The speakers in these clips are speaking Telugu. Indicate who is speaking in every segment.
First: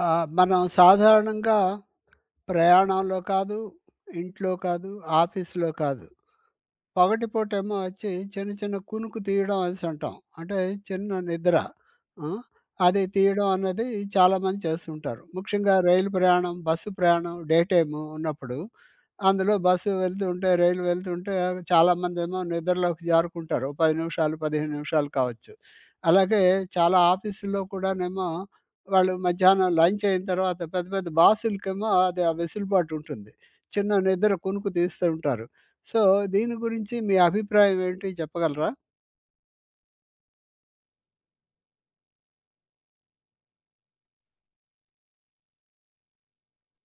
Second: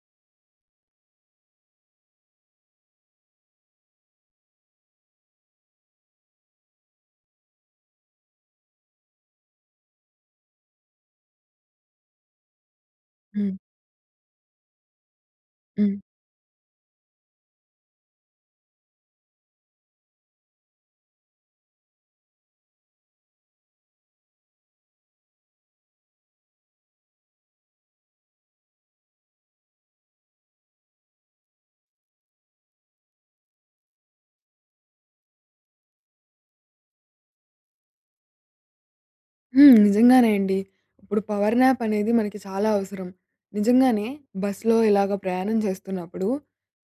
Speaker 1: ఆ! మనం సాధారణంగా ప్రయాణంలో కాదు, ఇంట్లో కాదు, ఆఫీస్‌లో కాదు. పగటిపూటేమో వచ్చి చిన్న చిన్న కునుకు తీయడం అనేసంటాం. అంటే చిన్న నిద్ర. ఆ! అది తీయడం
Speaker 2: హ్మ్.
Speaker 1: అన్నది చాలామంది చేస్తుంటారు. ముఖ్యంగా
Speaker 2: హ్మ్.
Speaker 1: రైలు ప్రయాణం, బస్సు ప్రయాణం డే టైము ఉన్నప్పుడు అందులో బస్సు వెళ్తూ ఉంటే, రైలు వెళ్తూ ఉంటే చాలామందేమో నిద్రలోకి జారుకుంటారు. ఓ 10 నిమిషాలు, 15 నిమిషాలు కావచ్చు. అలాగే చాలా ఆఫీసుల్లో కూడానేమో వాళ్ళు మధ్యాహ్నం లంచ్ అయిన తర్వాత పెద్ద పెద్ద బాసులకేమో అది ఆ వెసులుబాటు ఉంటుంది. చిన్న నిద్ర కునుకు తీస్తూ ఉంటారు. సో, దీని గురించి మీ అభిప్రాయం ఏంటి చెప్పగలరా?
Speaker 2: హ్మ్. నిజంగానే అండి. ఇప్పుడు పవర్ నాప్ అనేది మనకి చాలా అవసరం. నిజంగానే బస్‌లో ఇలాగ ప్రయాణం చేస్తున్నప్పుడు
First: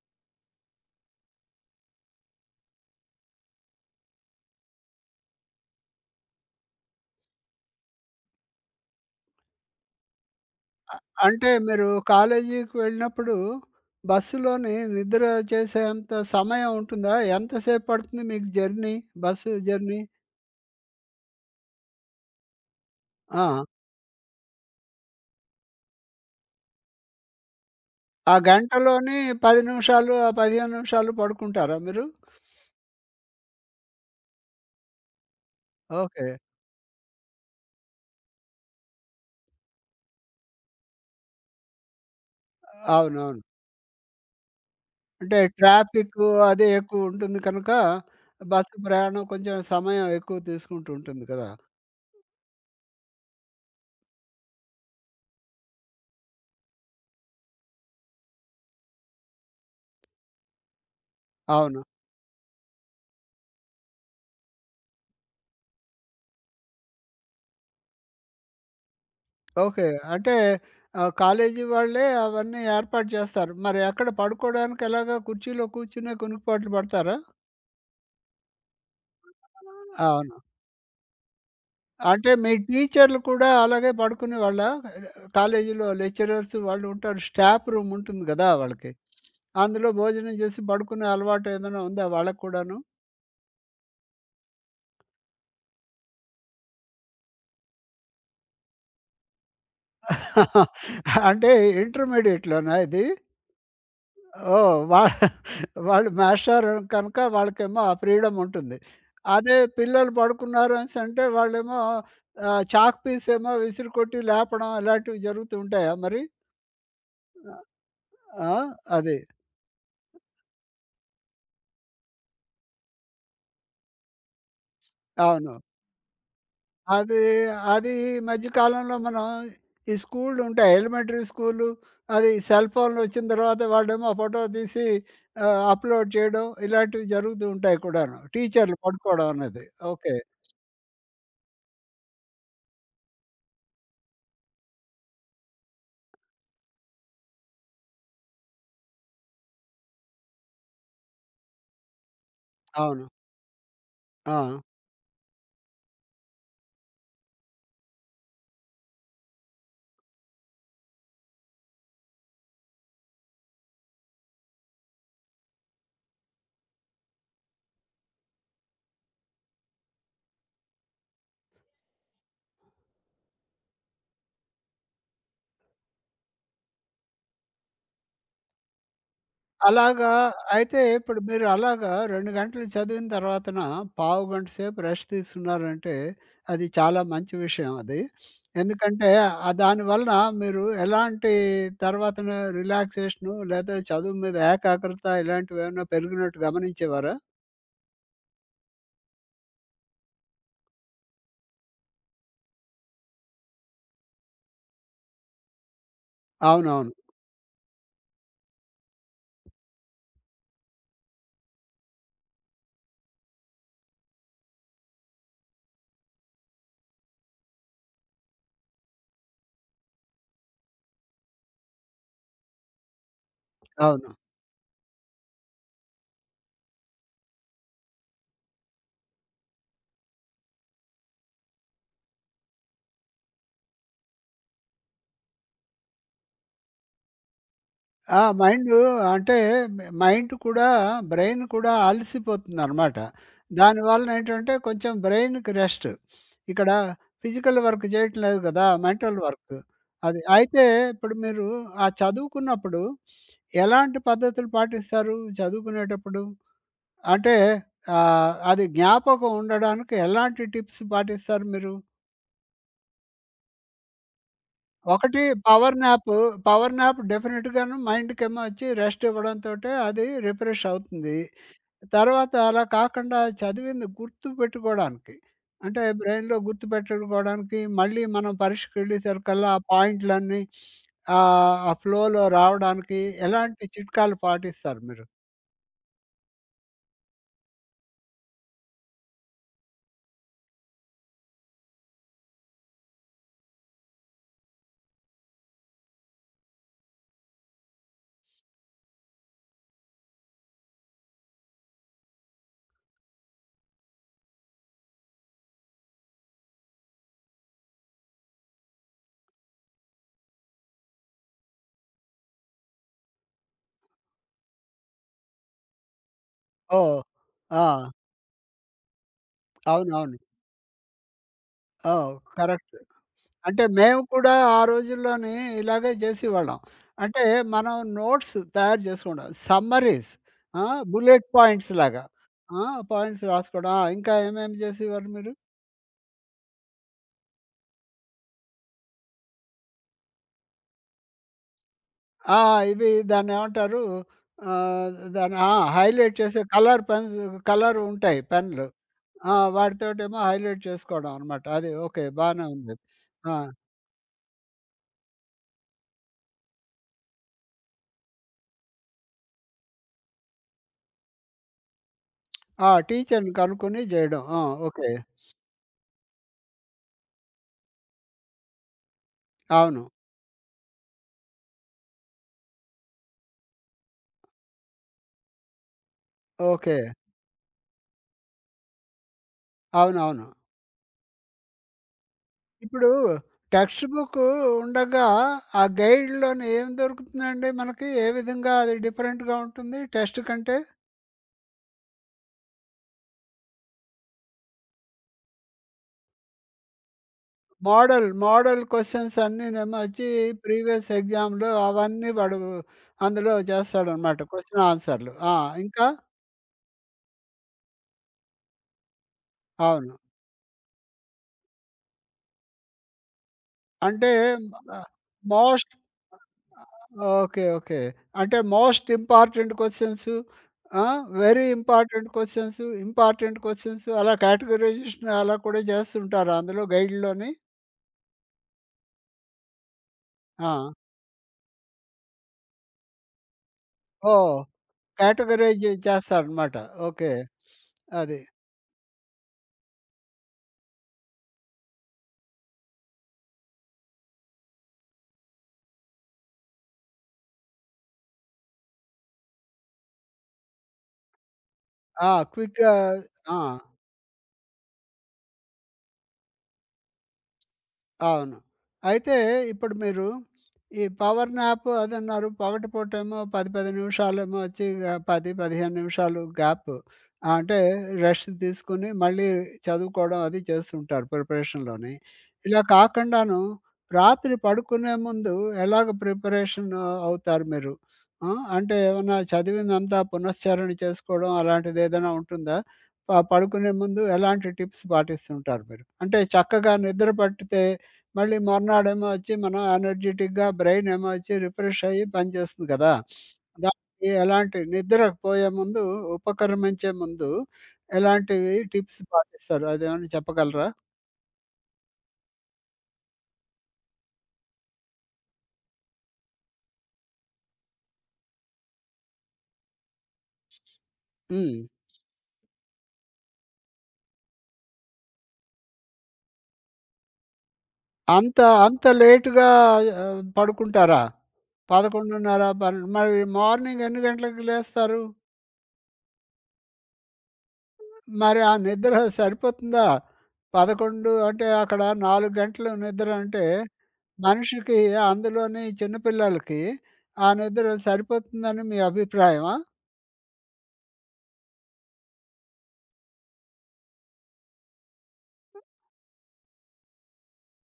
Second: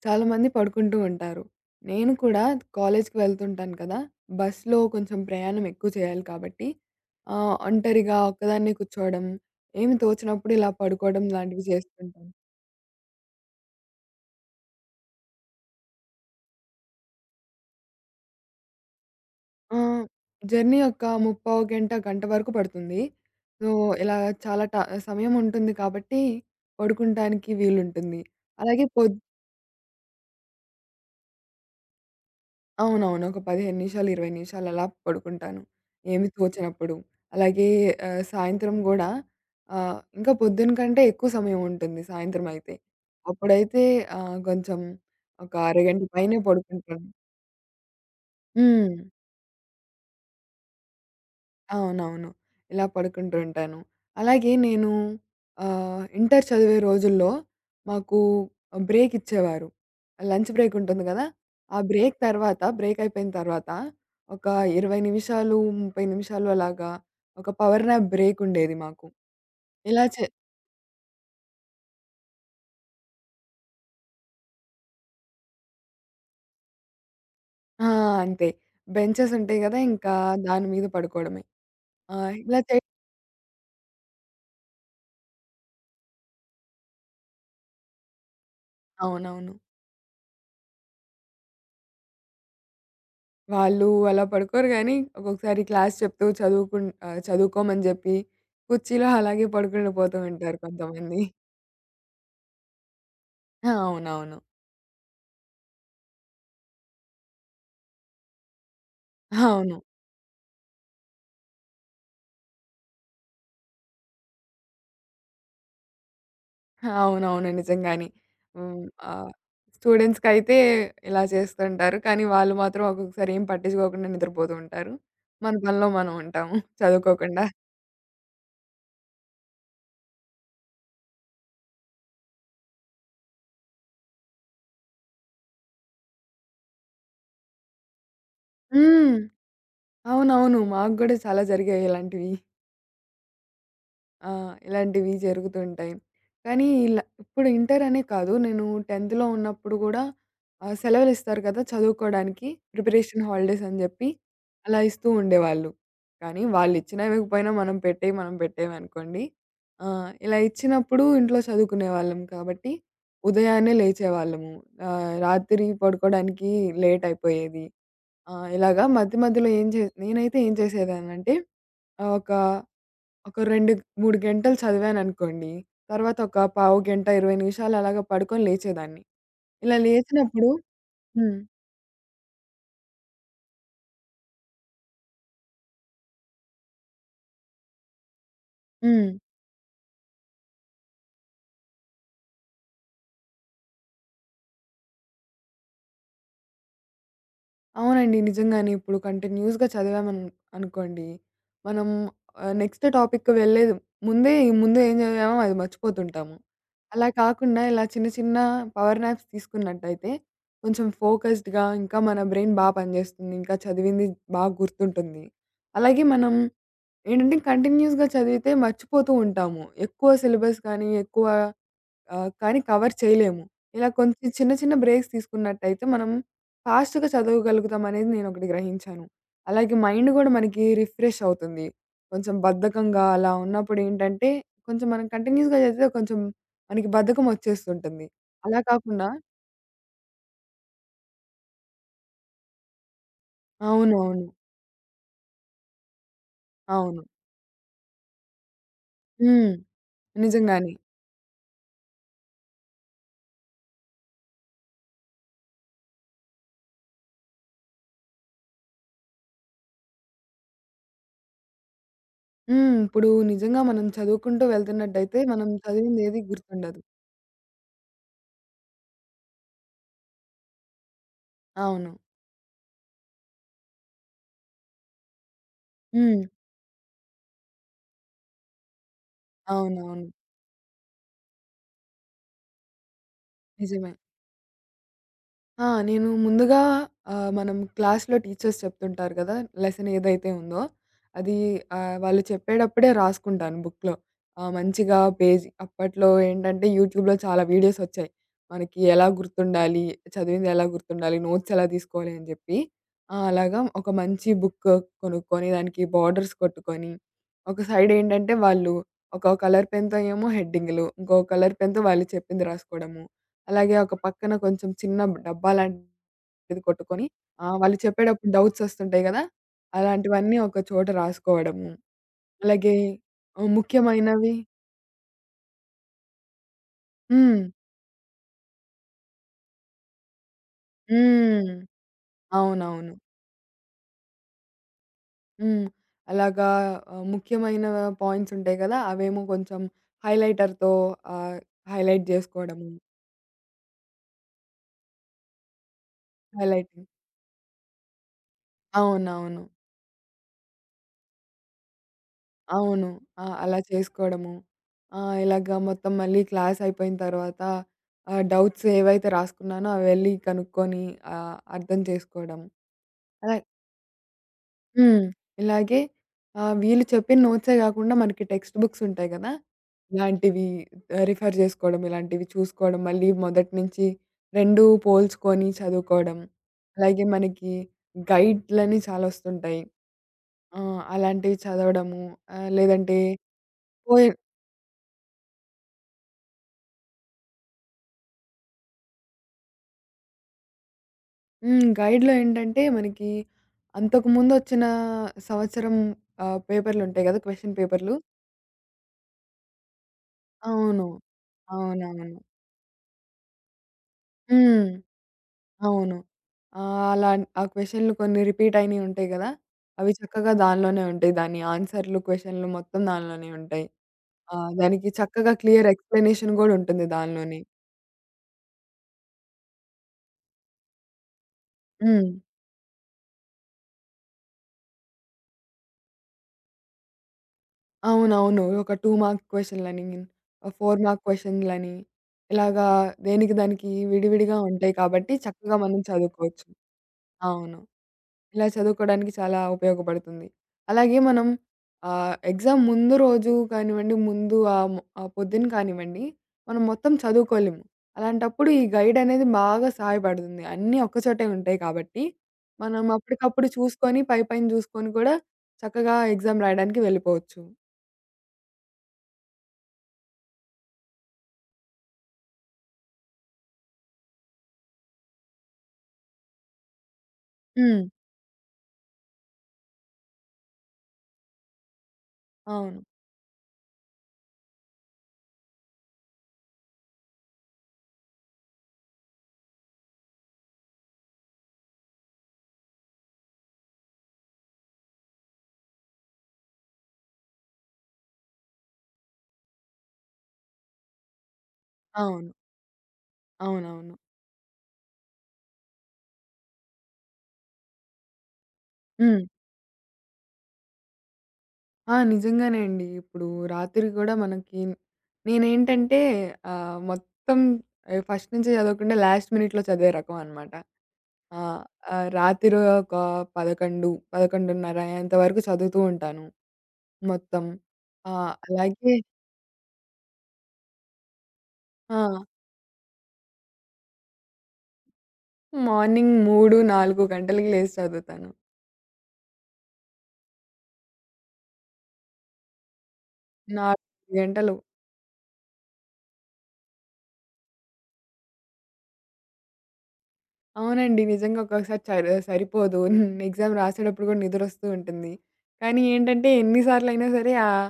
Speaker 2: చాలామంది పడుకుంటూ ఉంటారు. నేను కూడా కాలేజ్‌కి వెళ్తుంటాను కదా! బస్‌లో కొంచెం ప్రయాణం ఎక్కువ చేయాలి కాబట్టి ఒంటరిగా ఒక్కదాన్నే కూర్చోవడం, ఏమి తోచనప్పుడు ఇలా పడుకోవడం
Speaker 1: అంటే
Speaker 2: లాంటివి
Speaker 1: మీరు
Speaker 2: చేస్తుంటాను.
Speaker 1: కాలేజీకి వెళ్ళినప్పుడు బస్సులోని నిద్ర చేసేంత సమయం ఉంటుందా? ఎంతసేపు పడుతుంది మీకు జర్నీ? బస్సు
Speaker 2: ఆ!
Speaker 1: జర్నీ?
Speaker 2: జర్నీ ఒక ముప్పావు గంట, గంట వరకు పడుతుంది.
Speaker 1: ఆ!
Speaker 2: సో, ఇలా చాలా సమయం ఉంటుంది కాబట్టి పడుకుంటానికి వీలుంటుంది.
Speaker 1: ఆ
Speaker 2: అలాగే
Speaker 1: గంటలోని 10 నిమిషాలు, ఆ 15 నిమిషాలు పడుకుంటారా మీరు?
Speaker 2: అవునవును. ఒక 15 నిమిషాలు, 20 నిమిషాలు అలా పడుకుంటాను.
Speaker 1: ఓకే.
Speaker 2: ఏమి తోచనప్పుడు. అలాగే సాయంత్రం గూడా ఇంకా పొద్దున కంటే ఎక్కువ సమయం ఉంటుంది సాయంత్రం అయితే.
Speaker 1: అవునవును.
Speaker 2: అప్పుడైతే కొంచెం
Speaker 1: అంటే
Speaker 2: ఒక అరగంట
Speaker 1: ట్రాఫిక్కు
Speaker 2: పైనే
Speaker 1: అది
Speaker 2: పడుకుంటాను.
Speaker 1: ఎక్కువుంటుంది కనుక, బస్సు
Speaker 2: హ్మ్.
Speaker 1: ప్రయాణం కొంచెం సమయం ఎక్కువ తీసుకుంటూ ఉంటుంది కదా!
Speaker 2: అవునవును. ఇలా పడుకుంటూ ఉంటాను. అలాగే నేను ఇంటర్ చదివే రోజుల్లో మాకు బ్రేక్ ఇచ్చేవారు. లంచ్ బ్రేక్ ఉంటుంది గదా! ఆ
Speaker 1: అవును.
Speaker 2: బ్రేక్ తర్వాత బ్రేక్ అయిపోయిన తర్వాత ఒక 20 నిమిషాలు, 30 నిమిషాలు అలాగా ఒక పవర్ న్యాప్ బ్రేక్ ఉండేది మాకు.
Speaker 1: ఓకే.
Speaker 2: ఇలా చే
Speaker 1: అంటే కాలేజీ వాళ్ళే అవన్నీ ఏర్పాటు చేస్తారు. మరి అక్కడ పడుకోవడానికి ఎలాగా కుర్చీలో కూర్చునే కునుకుపాట్లు పడతారా?
Speaker 2: ఆ! అంతే. బెంచెస్ ఉంటాయి గదా! ఇంకా
Speaker 1: అవును.
Speaker 2: దాని మీద పడుకోవడమే.
Speaker 1: అంటే
Speaker 2: ఆహ్,
Speaker 1: మీ
Speaker 2: ఇలా చే
Speaker 1: టీచర్లు కూడా అలాగే పడుకునేవాళ్ళా? కాలేజీలో లెక్చరర్స్ వాళ్ళు ఉంటారు. స్టాఫ్ రూమ్ ఉంటుంది గదా! వాళ్ళకి.
Speaker 2: అవునవును.
Speaker 1: అందులో భోజనం చేసి పడుకునే అలవాటు ఏదైనా ఉందా వాళ్ళకి కూడాను?
Speaker 2: వాళ్ళు అలా పడుకోరు గానీ, ఒక్కొక్కసారి క్లాస్ చెప్తూ చదువుకోమని జెప్పి, కుర్చీలో అలాగే పడుకుండి పోతూ ఉంటారు కొంతమంది.
Speaker 1: అంటే ఇంటర్మీడియేట్‌లోనా ఇది?
Speaker 2: ఆ, అవునవును.
Speaker 1: ఓహ్! వాళ్ళు మాస్టారు కనుక వాళ్ళకేమో ఆ ఫ్రీడమ్ ఉంటుంది. అదే
Speaker 2: అవును.
Speaker 1: పిల్లలు పడుకున్నారు అనేసంటే వాళ్ళేమో చాక్ పీస్ ఏమో విసిరికొట్టి లేపడం ఇలాంటివి జరుగుతూ ఉంటాయా మరి?
Speaker 2: అవునవును. నిజంగానే.
Speaker 1: ఆ!
Speaker 2: హ్మ్.
Speaker 1: అది.
Speaker 2: ఆహ్, స్టూడెంట్స్‌కైతే ఇలా చేస్తుంటారు. కానీ వాళ్ళు మాత్రం ఒక్కొక్కసారి ఏం పట్టించుకోకుండా నిద్రపోతూ ఉంటారు.
Speaker 1: అవును.
Speaker 2: మన పనిలో మనం ఉంటాము
Speaker 1: అది
Speaker 2: చదువుకోకుండా.
Speaker 1: అది ఈ మధ్య కాలంలో మనం ఈ స్కూళ్ళు ఉంటాయి. ఎలిమెంటరీ స్కూలు, అది సెల్ ఫోన్లు వచ్చిన తర్వాత వాళ్ళేమో ఫోటో తీసి అప్‌లోడ్ చేయడం ఇలాంటివి జరుగుతూ ఉంటాయి కూడాను. టీచర్లు
Speaker 2: హ్మ్.
Speaker 1: పడుకోవడం అన్నది. ఓకే.
Speaker 2: అవునవును. మాకు గూడా చాలా జరిగాయి ఇలాంటివి. ఆ! ఇలాంటివి జరుగుతుంటాయి. కానీ ఇలా ఇప్పుడు ఇంటర్ అనే కాదు. నేను 10థ్‌లో ఉన్నప్పుడు గూడా సెలవులిస్తారు కదా! చదువుకోడానికి.
Speaker 1: అవును.
Speaker 2: ప్రిపరేషన్ హాలిడేస్ అని జెప్పి
Speaker 1: ఆ!
Speaker 2: అలా ఇస్తూ ఉండేవాళ్ళు. కానీ వాళ్ళిచ్చినా ఇవ్వకపోయినా మనం పెట్టేవనుకోండి. ఇలా ఇచ్చినప్పుడు ఇంట్లో చదువుకునేవాళ్ళం కాబట్టి ఉదయాన్నే లేచేవాళ్ళము. రాత్రి పడుకోడానికి లేట్ అయిపోయేది. ఇలాగా మధ్య మధ్యలో ఏం చే నేనైతే ఏం చేసేదాన్నంటే ఒక ఒక 2, 3 గంటలు చదివాననుకోండి. తర్వాత ఒక పావు గంట, 20 నిమిషాలు అలాగా పడుకొని లేచేదాన్ని. ఇలా
Speaker 1: అలాగా
Speaker 2: లేచినప్పుడు
Speaker 1: అయితే ఇప్పుడు
Speaker 2: హ్మ్.
Speaker 1: మీరు అలాగా 2 గంటలు చదివిన తర్వాతన పావుగంట సేపు రెస్ట్ తీసుకున్నారంటే, అది చాలా మంచి విషయం అది. ఎందుకంటే
Speaker 2: హ్మ్.
Speaker 1: దానివలన మీరు ఎలాంటి తర్వాతన రిలాక్సేషను లేదా చదువు మీద ఏకాగ్రత ఇలాంటివేమన్నా పెరిగినట్టు గమనించేవారా?
Speaker 2: అవునండి. నిజంగానే ఇప్పుడు కంటిన్యూస్‌గా చదివామను అనుకోండి, మనం నెక్స్ట్ టాపిక్‌కి వెళ్ళే ముందే ఈ ముందు ఏం చదివామో అది మర్చిపోతుంటాము.
Speaker 1: అవునవును.
Speaker 2: అలా కాకుండా ఇలా చిన్న చిన్న పవర్ నాప్స్ తీసుకున్నట్టయితే కొంచెం ఫోకస్డ్‌గా ఇంకా మన బ్రెయిన్ పనిచేస్తుంది. ఇంకా చదివింది బాగా గుర్తుంటుంది. అలాగే మనం ఏంటంటే కంటిన్యూయస్‌గా చదివితే మర్చిపోతూ ఉంటాము. ఎక్కువ సిలబస్ కానీ, ఎక్కువ కానీ కవర్ చేయలేము. ఇలా
Speaker 1: అవును.
Speaker 2: కొంచెం చిన్న చిన్న బ్రేక్స్ తీసుకున్నట్టయితే మనం ఫాస్ట్‌గా చదవగలుగుతాం అనేది నేనొకటి గ్రహించాను. అలాగే మైండ్ గూడా మనకి రిఫ్రెష్ అవుతుంది. కొంచెం బద్ధకంగా అలా ఉన్నప్పుడు ఏంటంటే, కొంచెం మనం కంటిన్యూయస్‌గా చదివితే కొంచెం మనకి బద్ధకం వచ్చేస్తుంటుంది.
Speaker 1: ఆ!
Speaker 2: అలా
Speaker 1: మైండు
Speaker 2: కాకుండా
Speaker 1: అంటే మైండ్ కూడా బ్రెయిన్ కూడా అలసిపోతుందనమాట.
Speaker 2: అవునవును.
Speaker 1: దానివల్లనేంటంటే కొంచెం బ్రెయిన్‌కి రెస్ట్. ఇక్కడ
Speaker 2: అవును.
Speaker 1: ఫిజికల్ వర్క్ చేయటం లేదు కదా! మెంటల్
Speaker 2: హ్మ్.
Speaker 1: వర్క్. అది. అయితే
Speaker 2: నిజంగానే.
Speaker 1: ఇప్పుడు మీరు ఆ చదువుకున్నప్పుడు ఎలాంటి పద్ధతులు పాటిస్తారు చదువుకునేటప్పుడు? అంటే అది జ్ఞాపకం ఉండడానికి ఎలాంటి టిప్స్ పాటిస్తారు మీరు?
Speaker 2: హ్మ్. ఇప్పుడు నిజంగా మనం చదువుకుంటూ వెళ్తున్నట్టయితే
Speaker 1: ఒకటి
Speaker 2: మనం
Speaker 1: పవర్ న్యాప్.
Speaker 2: చదివిందేది
Speaker 1: పవర్
Speaker 2: గుర్తుండదు.
Speaker 1: న్యాప్ డెఫినిట్‌గాను మైండ్‌కేమో వచ్చి రెస్ట్ ఇవ్వడంతోటే అది రిఫ్రెష్ అవుతుంది.
Speaker 2: అవును.
Speaker 1: తర్వాత అలా కాకుండా చదివింది గుర్తుపెట్టుకోవడానికి, అంటే
Speaker 2: హ్మ్.
Speaker 1: బ్రెయిన్‌లో గుర్తుపెట్టుకోవడానికి మళ్ళీ మనం పరీక్షకెళ్ళేసరికల్లా ఆ
Speaker 2: అవునవును.
Speaker 1: పాయింట్‌లన్నీ ఆ ఫ్లోలో రావడానికి ఎలాంటి
Speaker 2: నిజమే.
Speaker 1: చిట్కాలు పాటిస్తారు మీరు?
Speaker 2: ఆ! నేను ముందుగా మనం క్లాస్‌లో టీచర్స్ చెప్తుంటారు గదా! లెసన్ ఏదైతే ఉందో, అది వాళ్ళు చెప్పేటప్పుడే రాసుకుంటాను బుక్‌లో. మంచిగా పేజ్ అప్పట్లో ఏంటంటే యూట్యూబ్‌లో చాలా వీడియోస్ ఒచ్చాయి. మనకి ఎలా గుర్తుండాలి, చదివింది ఎలా గుర్తుండాలి, నోట్స్ ఎలా తీసుకోవాలి అని జెప్పి. ఆ! అలాగా ఒక మంచి బుక్ కొనుక్కొని, దానికి బార్డర్స్ కొట్టుకొని, ఒక సైడ్ ఏంటంటే వాళ్ళు ఒక కలర్ పెన్‌తో ఏమో హెడ్డింగ్‌లు, ఇంకో కలర్ పెన్‌తో వాళ్ళు చెప్పింది రాసుకోవడము. అలాగే ఒక పక్కన కొంచెం చిన్న డబ్బా లాంటిది
Speaker 1: ఓహ్!
Speaker 2: కొట్టుకొని,
Speaker 1: ఆ!
Speaker 2: వాళ్ళు చెప్పేటప్పుడు డౌట్స్ వస్తుంటాయి గదా!
Speaker 1: అవునవును.
Speaker 2: అలాంటివన్నీ ఒక చోట రాసుకోవడము.
Speaker 1: ఓహ్!
Speaker 2: అలాగే
Speaker 1: కరెక్ట్. అంటే మేము కూడా
Speaker 2: ముఖ్యమైనవి
Speaker 1: ఆ రోజుల్లోని ఇలాగే జేసేవాళ్ళం. అంటే
Speaker 2: హ్మ్.
Speaker 1: మనం నోట్స్ తయారు జేసుకోవడం. సమ్మరీస్. ఆ! Bullet
Speaker 2: hmm.
Speaker 1: పాయింట్స్ లాగా. ఆ!
Speaker 2: అవునవును.
Speaker 1: పాయింట్స్ రాసుకోవడం. ఆ! ఇంకా ఏమేమి జేసేవారు మీరు?
Speaker 2: హ్మ్. అలాగా ముఖ్యమైన పాయింట్స్ ఉంటాయి గదా! అవేమో కొంచెం హైలైటర్‌తో ఆహ్, హైలైట్
Speaker 1: ఆ!
Speaker 2: జేసుకోవడము.
Speaker 1: ఇవి దాన్నేమంటారు ఆహ్, దాన్ని ఏమంటారు, ఆ! దాన్ని హైలైట్ చేసే కలర్
Speaker 2: హైలైటింగ్.
Speaker 1: పెన్స్ కలర్ ఉంటాయి పెన్నులు. ఆ!
Speaker 2: అవునవును.
Speaker 1: వాటితోటేమో హైలైట్ చేసుకోవడం అనమాట. అది ఓకే. బానే ఉంది.
Speaker 2: అవును. ఆ!
Speaker 1: ఆ!
Speaker 2: అలా చేసుకోవడము. ఇలాగ మొత్తం మళ్ళీ క్లాస్ అయిపోయిన తర్వాత డౌట్స్ ఏవైతే రాసుకున్నానో అవి వెళ్లి కనుక్కొని అర్థం చేసుకోవడం.
Speaker 1: ఆ! టీచర్‌ని
Speaker 2: అలా
Speaker 1: కనుక్కొని జేయడం. ఆ! ఓకే.
Speaker 2: హ్మ్. ఇలాగే వీళ్ళు చెప్పిన నోట్సే కాకుండా మనకి టెక్స్ట్ బుక్స్ ఉంటాయి గదా!
Speaker 1: అవును.
Speaker 2: ఇలాంటివి రిఫర్ చేసుకోవడం, ఇలాంటివి చూసుకోవడం, మళ్ళీ మొదటి నుంచి 2 పోల్చుకొని చదువుకోవడం.
Speaker 1: ఓకే.
Speaker 2: అలాగే మనకి గైడ్‌లని చాలా వస్తుంటాయి.
Speaker 1: అవునవును.
Speaker 2: ఆ! అలాంటివి చదవడము
Speaker 1: ఇప్పుడు
Speaker 2: లేదంటే
Speaker 1: టెక్స్ట్
Speaker 2: పోయ
Speaker 1: బుక్కు ఉండగా, ఆ గైడ్‌లోని ఏం దొరుకుతుందండి మనకి? ఏ విధంగా అది డిఫరెంట్‌గా ఉంటుంది టెస్ట్ కంటే?
Speaker 2: హ్మ్. గైడ్‌లో ఏంటంటే మనకి అంతకుముందొచ్చిన సంవత్సరం పేపర్‌లుంటాయి గదా! క్వెషన్ పేపర్‌లు.
Speaker 1: మోడల్, మోడల్ క్వెషన్స్ అన్నీనేమో వచ్చి
Speaker 2: అవును.
Speaker 1: ప్రీవియస్ ఎగ్జామ్‌లో అవన్నీ
Speaker 2: అవునవును.
Speaker 1: వాడు అందులో చేస్తాడనమాట క్వెషన్
Speaker 2: హ్మ్.
Speaker 1: ఆన్సర్‌లు. ఆ! ఇంకా?
Speaker 2: అవును. ఆహ్, అలాం ఆ క్వెషన్‌లు కొన్ని రిపీట్ అయినయి ఉంటాయి గదా! అవి
Speaker 1: అవును.
Speaker 2: చక్కగా దానిలోనే ఉంటాయి. దాని ఆన్సర్‌లు, క్వెషన్‌లు మొత్తం దానిలోనే ఉంటాయి.
Speaker 1: అంటే
Speaker 2: ఆ!
Speaker 1: ఆహ్,
Speaker 2: దానికి చక్కగా క్లియర్
Speaker 1: మోస్ట్
Speaker 2: ఎక్స్‌ప్లనేషన్ గూడా ఉంటుంది దానిలోనే.
Speaker 1: ఓకే. ఓకే. అంటే మోస్ట్ ఇంపార్టెంట్ క్వెషన్స్, ఆ! Very important
Speaker 2: hmm.
Speaker 1: Questions, important questions అలా కేటగరైజేషన్ అలా కూడా చేస్తుంటారా అందులో గైడ్‌లోని?
Speaker 2: అవునవును. ఒక 2 మార్క్ క్వెషన్‌లని,
Speaker 1: ఆ!
Speaker 2: 4 మార్క్ క్వెషన్‌లని ఇలాగా దేనికి దానికి
Speaker 1: ఓహ్!
Speaker 2: విడివిడిగా ఉంటాయి కాబట్టి చక్కగా
Speaker 1: కేటగరైజ్
Speaker 2: మనం చదువుకోవచ్చు.
Speaker 1: చేస్తారనమాట. ఓకే.
Speaker 2: అవును.
Speaker 1: అది.
Speaker 2: ఇలా చదువుకోవడానికి చాలా ఉపయోగపడుతుంది. అలాగే మనం ఎగ్జామ్ ముందు రోజు కానివ్వండి, ముందు పొద్దున కానివ్వండి, మనం మొత్తం చదువుకోలేము. అలాంటప్పుడు ఈ గైడ్ అనేది బాగా సహాయపడుతుంది. అన్నీ ఒక్కచోటే ఉంటాయి కాబట్టి,
Speaker 1: ఆ! క్విక్‌గా.
Speaker 2: మనం
Speaker 1: ఆ!
Speaker 2: అప్పటికప్పుడు చూసుకొని పైపైన చూసుకొని కూడా చక్కగా ఎగ్జామ్ రాయడానికి వెళ్ళిపోవచ్చు.
Speaker 1: అవును. అయితే ఇప్పుడు మీరు ఈ పవర్ న్యాప్ అదన్నారు. పగటిపూటేమో 10 నిమిషాలేమో వచ్చి 10, 15 నిమిషాలు గ్యాప్ అంటే
Speaker 2: హ్మ్.
Speaker 1: రెస్ట్ తీసుకొని మళ్ళీ చదువుకోవడం అది చేస్తుంటారు ప్రిపరేషన్‌లోని. ఇలా
Speaker 2: అవును.
Speaker 1: కాకుండాను రాత్రి పడుకునే ముందు ఎలాగ ప్రిపరేషన్ అవుతారు మీరు? ఆ! అంటే ఏమన్నా చదివిందంతా పునశ్చరణ చేసుకోవడం అలాంటిది ఏదైనా ఉంటుందా? పడుకునే ముందు ఎలాంటి టిప్స్ పాటిస్తుంటారు మీరు? అంటే చక్కగా నిద్ర పట్టితే మళ్ళీ మర్నాడేమో వచ్చి మనం ఎనర్జిటిక్‌గా బ్రెయిన్ ఏమో వచ్చి రిఫ్రెష్ అయ్యి
Speaker 2: అవును.
Speaker 1: పనిచేస్తుంది కదా!
Speaker 2: అవునవును.
Speaker 1: దానికి ఎలాంటి నిద్రకు పోయే ముందు, ఉపక్రమించే ముందు ఎలాంటివి టిప్స్
Speaker 2: హ్మ్.
Speaker 1: పాటిస్తారు? అదేమైనా చెప్పగలరా?
Speaker 2: ఆ! నిజంగానే అండి. ఇప్పుడు రాత్రి గూడా మనకి నేనేంటంటే మొత్తం ఫస్ట్ నుంచి చదవకుండా లాస్ట్ మినిట్‌లో చదివే రకం అన్నమాట.
Speaker 1: హ్మ్.
Speaker 2: ఆహ్, ఆహ్, రాత్రి ఒక 11, 11:30 అయ్యేంత వరకు చదువుతూ ఉంటాను. మొత్తం.
Speaker 1: అంత అంత
Speaker 2: అలాగే
Speaker 1: లేట్‌గా పడుకుంటారా?
Speaker 2: ఆ!
Speaker 1: 11:30, 12 మరి మార్నింగ్ ఎన్ని గంటలకు లేస్తారు?
Speaker 2: మార్నింగ్ 3, 4 గంటలకి లేసి చదువుతాను.
Speaker 1: మరి ఆ నిద్ర సరిపోతుందా? 11 అంటే అక్కడ 4 గంటలు నిద్ర అంటే,
Speaker 2: 4 గంటలు
Speaker 1: మనిషికి అందులోని చిన్న పిల్లలకి ఆ నిద్ర సరిపోతుందని మీ అభిప్రాయమా?
Speaker 2: అవునండి. నిజంగా ఒక్కొక్కసారి సరిపోదు. ఎగ్జామ్ రాసేటప్పుడు కూడా నిద్రొస్తూ ఉంటుంది. కానీ ఏంటంటే ఎన్ని సార్లయినా సరే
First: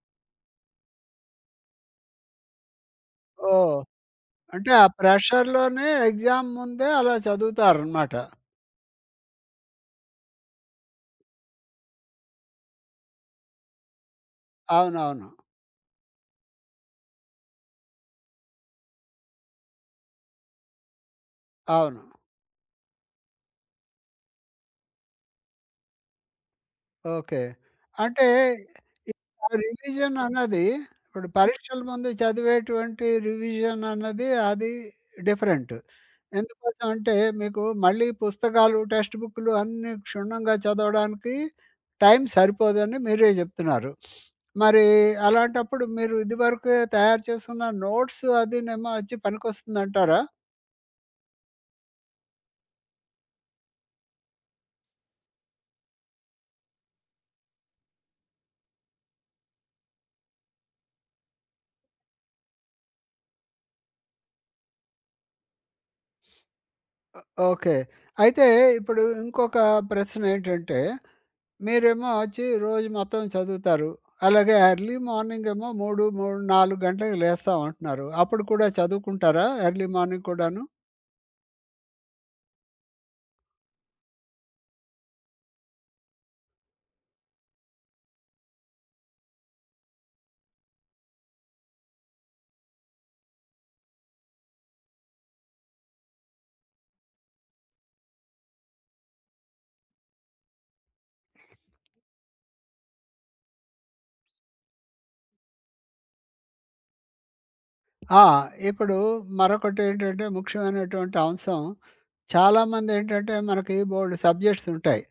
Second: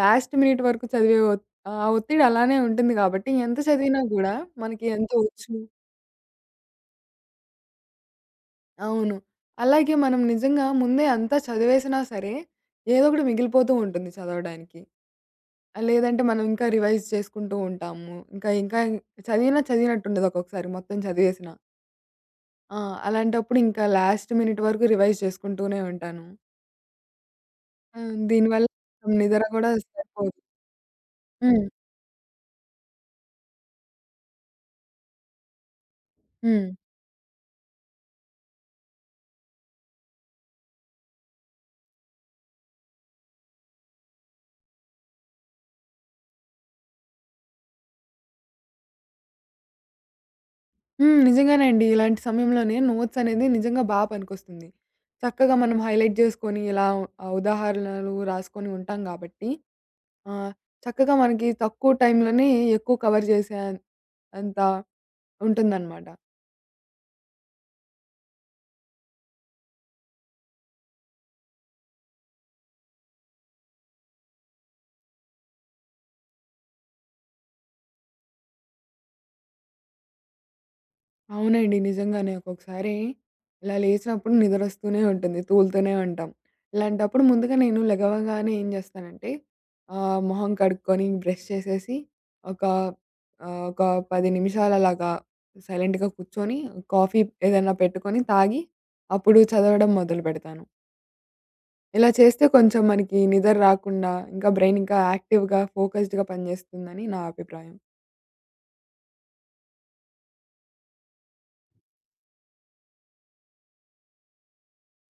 Speaker 2: లాస్ట్ మినిట్ వరకు చదివే ఒత్ ఆ ఒత్తిడి అలానే ఉంటుంది కాబట్టి ఎంత
Speaker 1: ఓహ్!
Speaker 2: చదివినా గూడా
Speaker 1: అంటే ఆ
Speaker 2: మనకి ఎంతో వచ్చు
Speaker 1: ప్రెషర్‌లోనే ఎగ్జామ్ ముందే అలా చదువుతారనమాట.
Speaker 2: అవును. అలాగే మనం నిజంగా ముందే అంతా చదివేసినా సరే ఏదో ఒకటి మిగిలిపోతూ ఉంటుంది చదవడానికి.
Speaker 1: అవునవును.
Speaker 2: లేదంటే మనం ఇంకా రివైజ్ చేసుకుంటూ ఉంటాము. ఇంకా ఇంకా చదివినా చదివినట్టుండదు ఒక్కొక్కసారి మొత్తం చదివేసినా.
Speaker 1: అవును.
Speaker 2: ఆ! అలాంటప్పుడు ఇంకా లాస్ట్ మినిట్ వరకు రివైజ్ చేసుకుంటూనే ఉంటాను.
Speaker 1: ఓకే.
Speaker 2: ఆ!
Speaker 1: అంటే
Speaker 2: దీనివల్ల
Speaker 1: ఈ
Speaker 2: నిద్ర గూడా
Speaker 1: రివిజన్
Speaker 2: సరిపోదు.
Speaker 1: అన్నది ఇప్పుడు
Speaker 2: హ్మ్.
Speaker 1: పరీక్షల ముందు చదివేటువంటి రివిజన్ అన్నది అది డిఫరెంట్.
Speaker 2: హ్మ్.
Speaker 1: ఎందుకోసం అంటే మీకు మళ్ళీ పుస్తకాలు, టెక్స్ట్ బుక్‌లు అన్నీ క్షుణ్ణంగా చదవడానికి టైం సరిపోదని మీరే జెప్తున్నారు. మరి అలాంటప్పుడు మీరు ఇదివరకే తయారు చేసుకున్న నోట్స్ అదీనేమో వచ్చి పనికొస్తుందంటారా?
Speaker 2: హ్మ్. నిజంగానే అండి. ఇలాంటి సమయంలోనే నోట్స్ అనేది నిజంగా పనికొస్తుంది. చక్కగా మనం హైలైట్ జేసుకొని ఇలా ఉదాహరణలు రాసుకొని ఉంటాం గాబట్టి ఆహ్, చక్కగా మనకి తక్కువ టైంలోనే ఎక్కువ కవర్ జేసే అంత ఉంటుందన్నమాట.
Speaker 1: ఓకే. అయితే ఇప్పుడు ఇంకొక ప్రశ్నేంటంటే మీరేమో వచ్చి రోజు మొత్తం చదువుతారు. అలాగే ఎర్లీ మార్నింగ్ ఏమో 4 గంటలకు లేస్తాం అంటున్నారు. అప్పుడు కూడా చదువుకుంటారా ఎర్లీ మార్నింగ్ కూడాను?
Speaker 2: అవునండి. నిజంగానే. ఒక్కొక్కసారి ఇలా లేచినప్పుడు నిద్రొస్తూనే ఉంటుంది. తూలుతూనే ఉంటాం. ఇలాంటప్పుడు ముందుగా నేను లెగవగానే ఏం చేస్తానంటే మొహం కడుక్కొని బ్రష్ చేసేసి ఒక ఒక 10 నిమిషాలు అలాగా సైలెంట్‌గా కూర్చొని కాఫీ ఏదైనా పెట్టుకొని తాగి అప్పుడు చదవడం మొదలుపెడతాను. ఇలా చేస్తే కొంచెం మనకి నిద్ర రాకుండా ఇంకా బ్రెయిన్ ఇంకా యాక్టివ్‌గా, ఫోకస్డ్‌గా పనిచేస్తుందని నా అభిప్రాయం.
Speaker 1: ఆ! ఇప్పుడు మరొకటేంటంటే ముఖ్యమైనటువంటి అంశం చాలామందేంటంటే మనకి బోలెడు సబ్జెక్ట్స్ ఉంటాయి.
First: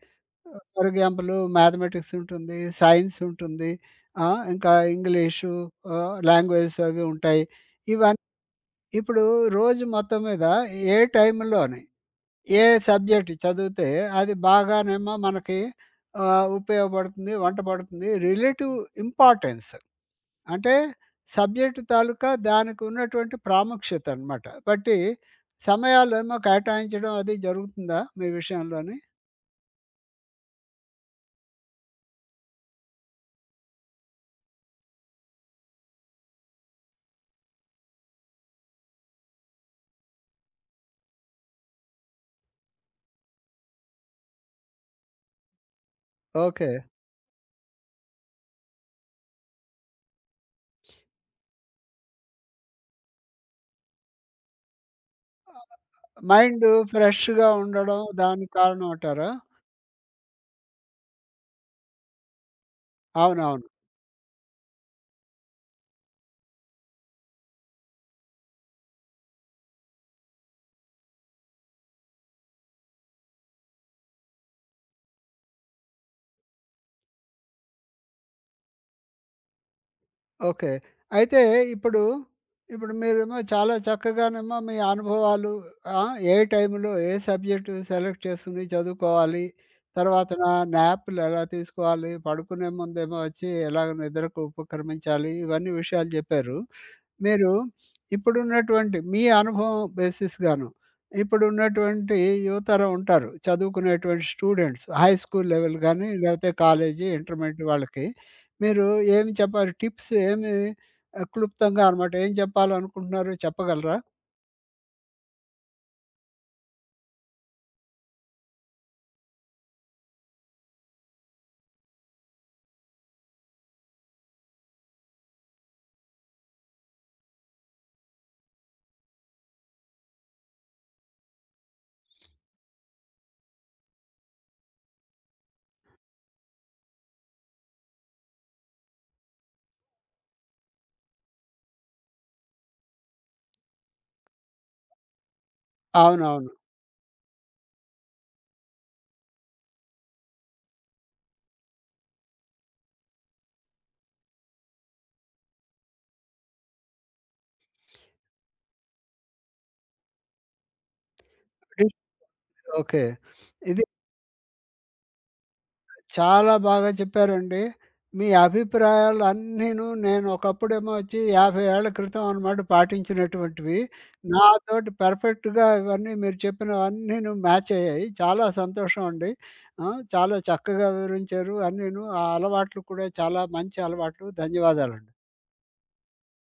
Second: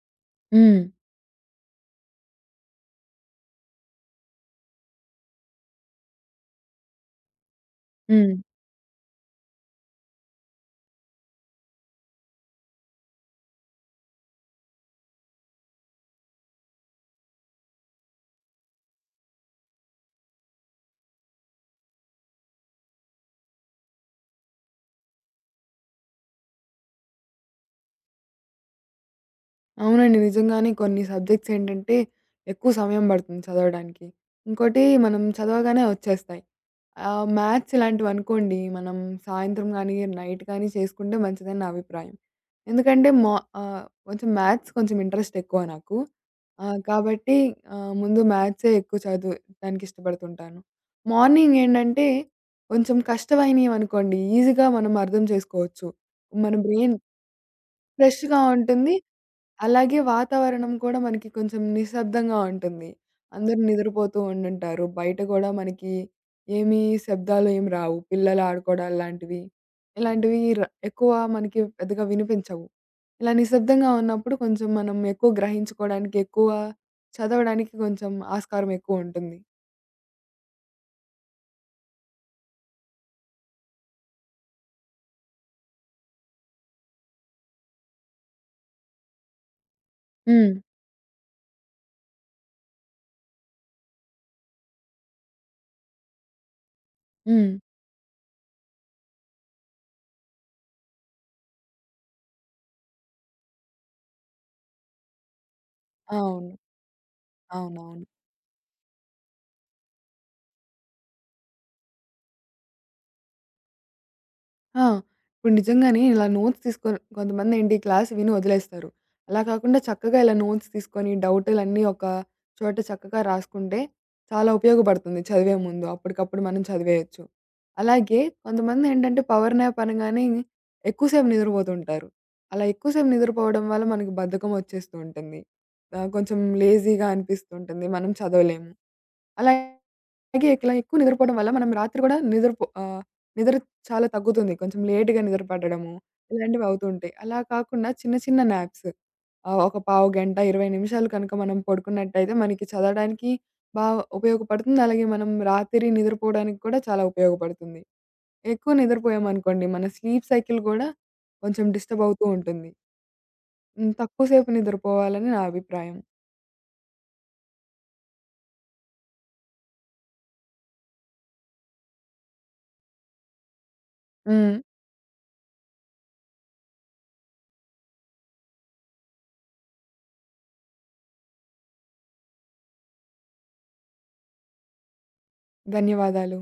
Speaker 2: హ్మ్.
Speaker 1: ఫర్ ఎగ్జాంపుల్ మ్యాథమెటిక్స్ ఉంటుంది, సైన్స్ ఉంటుంది, ఆ! ఇంకా ఇంగ్లీషు లాంగ్వేజెస్ అవి ఉంటాయి. ఇవన్నీ
Speaker 2: హ్మ్.
Speaker 1: ఇప్పుడు రోజు మొత్తం మీద ఏ టైంలోని ఏ సబ్జెక్ట్ చదివితే అది బాగానేమో మనకి ఉపయోగపడుతుంది, వంట పడుతుంది. రిలేటివ్ ఇంపార్టెన్స్ అంటే సబ్జెక్ట్ తాలూకా దానికి ఉన్నటువంటి ప్రాముఖ్యత అన్నమాట. బట్టి సమయాలేమో కేటాయించడం అది జరుగుతుందా మీ విషయంలోని?
Speaker 2: అవునండి. నిజంగానే కొన్ని సబ్జెక్ట్స్ ఏంటంటే, ఎక్కువ సమయం పడుతుంది చదవడానికి. ఇంకోటి మనం చదవగానే వచ్చేస్తాయి. మ్యాథ్స్ ఇలాంటివనుకోండి, మనం సాయంత్రం గానీ, నైట్ కానీ చేసుకుంటే మంచిదని నా అభిప్రాయం. ఎందుకంటే మా కొంచెం మ్యాథ్స్ కొంచెం ఇంట్రెస్ట్ ఎక్కువ నాకు.
Speaker 1: ఓకే.
Speaker 2: కాబట్టి ముందు మ్యాథ్సే ఎక్కువ చదువుతానికి ఇష్టపడుతుంటాను. మార్నింగ్ ఏంటంటే, కొంచెం కష్టమైనవనుకోండి, ఈజీగా మనం అర్థం చేసుకోవచ్చు. మన
Speaker 1: మైండు
Speaker 2: బ్రెయిన్
Speaker 1: ఫ్రెష్‌గా ఉండడం
Speaker 2: ఫ్రెష్‌గా
Speaker 1: దానికి కారణం
Speaker 2: ఉంటుంది.
Speaker 1: అంటారా?
Speaker 2: అలాగే వాతావరణం కూడా మనకి కొంచెం నిశ్శబ్దంగా ఉంటుంది. అందరూ
Speaker 1: అవునవును.
Speaker 2: నిద్రపోతూ ఉండుంటారు. బయట గూడా మనకి ఏమీ శబ్దాలు ఏమి రావు. పిల్లలు ఆడుకోవడాలు లాంటివి, ఇలాంటివి ర ఎక్కువ మనకి పెద్దగా వినిపించవు. ఇలా నిశ్శబ్దంగా ఉన్నప్పుడు కొంచెం మనం ఎక్కువ గ్రహించుకోవడానికి, ఎక్కువ చదవడానికి కొంచెం ఆస్కారం ఎక్కువ ఉంటుంది.
Speaker 1: ఓకే. అయితే ఇప్పుడు, ఇప్పుడు మీరేమో చాలా చక్కగానేమో మీ అనుభవాలు ఏ టైంలో ఏ సబ్జెక్ట్ సెలెక్ట్ చేసుకొని చదువుకోవాలి, తర్వాతన
Speaker 2: హ్మ్.
Speaker 1: న్యాప్‌లు ఎలా తీసుకోవాలి, పడుకునే ముందేమో వచ్చి ఎలాగ నిద్రకు ఉపక్రమించాలి, ఇవన్నీ విషయాలు చెప్పారు. మీరు
Speaker 2: హ్మ్.
Speaker 1: ఇప్పుడున్నటువంటి మీ అనుభవం బేసిస్‌గాను, ఇప్పుడున్నటువంటి యువతరం ఉంటారు. చదువుకునేటువంటి స్టూడెంట్స్ హై స్కూల్ లెవెల్ గాని, లేకపోతే
Speaker 2: అవును.
Speaker 1: కాలేజీ, ఇంటర్మీడియేట్
Speaker 2: అవునవును.
Speaker 1: వాళ్ళకి మీరు ఏమి చెప్పాలి? టిప్స్ ఏమి క్లుప్తంగా అనమాట ఏం చెప్పాలనుకుంటున్నారు చెప్పగలరా?
Speaker 2: ఆ! ఇప్పుడు నిజంగానే ఇలా నోట్స్ తీసుకొని కొంతమందేంటి క్లాస్ విని వదిలేస్తారు. అలా కాకుండా చక్కగా ఇలా నోట్స్ తీసుకొని డౌటులన్నీ ఒక చోట చక్కగా రాసుకుంటే చాలా ఉపయోగపడుతుంది చదివే ముందు. అప్పటికప్పుడు మనం చదివేయొచ్చు. అలాగే కొంతమందేంటంటే పవర్ న్యాప్ అనగానే ఎక్కువ సేపు నిద్రపోతుంటారు. అలా ఎక్కువ సేపు నిద్రపోవడం వల్ల మనకు బద్ధకం వచ్చేస్తూ ఉంటుంది. కొంచెం లేజీగా అనిపిస్తుంటుంది. మనం చదవలేము. అలా అలాగే ఇట్లా ఎక్కువ నిద్రపోవడం వల్ల మనం రాత్రి కూడా నిద్ర చాలా తగ్గుతుంది. కొంచెం లేట్‌గా నిద్ర పట్టడము
Speaker 1: అవునవును.
Speaker 2: ఇలాంటివి అవుతూ ఉంటాయి. అలా కాకుండా చిన్న చిన్న న్యాప్స్ ఒక పావు గంట, 20 నిమిషాలు కనుక మనం పడుకున్నట్టయితే మనకి చదవడానికి బా ఉపయోగపడుతుంది. అలాగే మనం రాత్రి నిద్రపోవడానికి కూడా చాలా ఉపయోగపడుతుంది. ఎక్కువ నిద్రపోయామనుకోండి మన స్లీప్ సైకిల్ కూడా కొంచెం
Speaker 1: డి
Speaker 2: డిస్టర్బ్ అవుతూ ఉంటుంది.
Speaker 1: ఓకే. ఇది
Speaker 2: హ్మ్. తక్కువ సేపు నిద్రపోవాలని నా అభిప్రాయం.
Speaker 1: చాలా బాగా చెప్పారండి. మీ అభిప్రాయాలు అన్నీను నేను ఒకప్పుడేమో వచ్చి 50 ఏళ్ల క్రితం అనమాట పాటించినటువంటివి.
Speaker 2: హ్మ్.
Speaker 1: నాతోటి పర్ఫెక్ట్‌గా ఇవన్నీ మీరు చెప్పినవన్నీను మ్యాచ్ అయ్యాయి. చాలా సంతోషం అండి. ఆ! చాలా చక్కగా వివరించారు అన్నీను. ఆ అలవాట్లు కూడా చాలా మంచి అలవాట్లు. ధన్యవాదాలండి.
Speaker 2: ధన్యవాదాలు.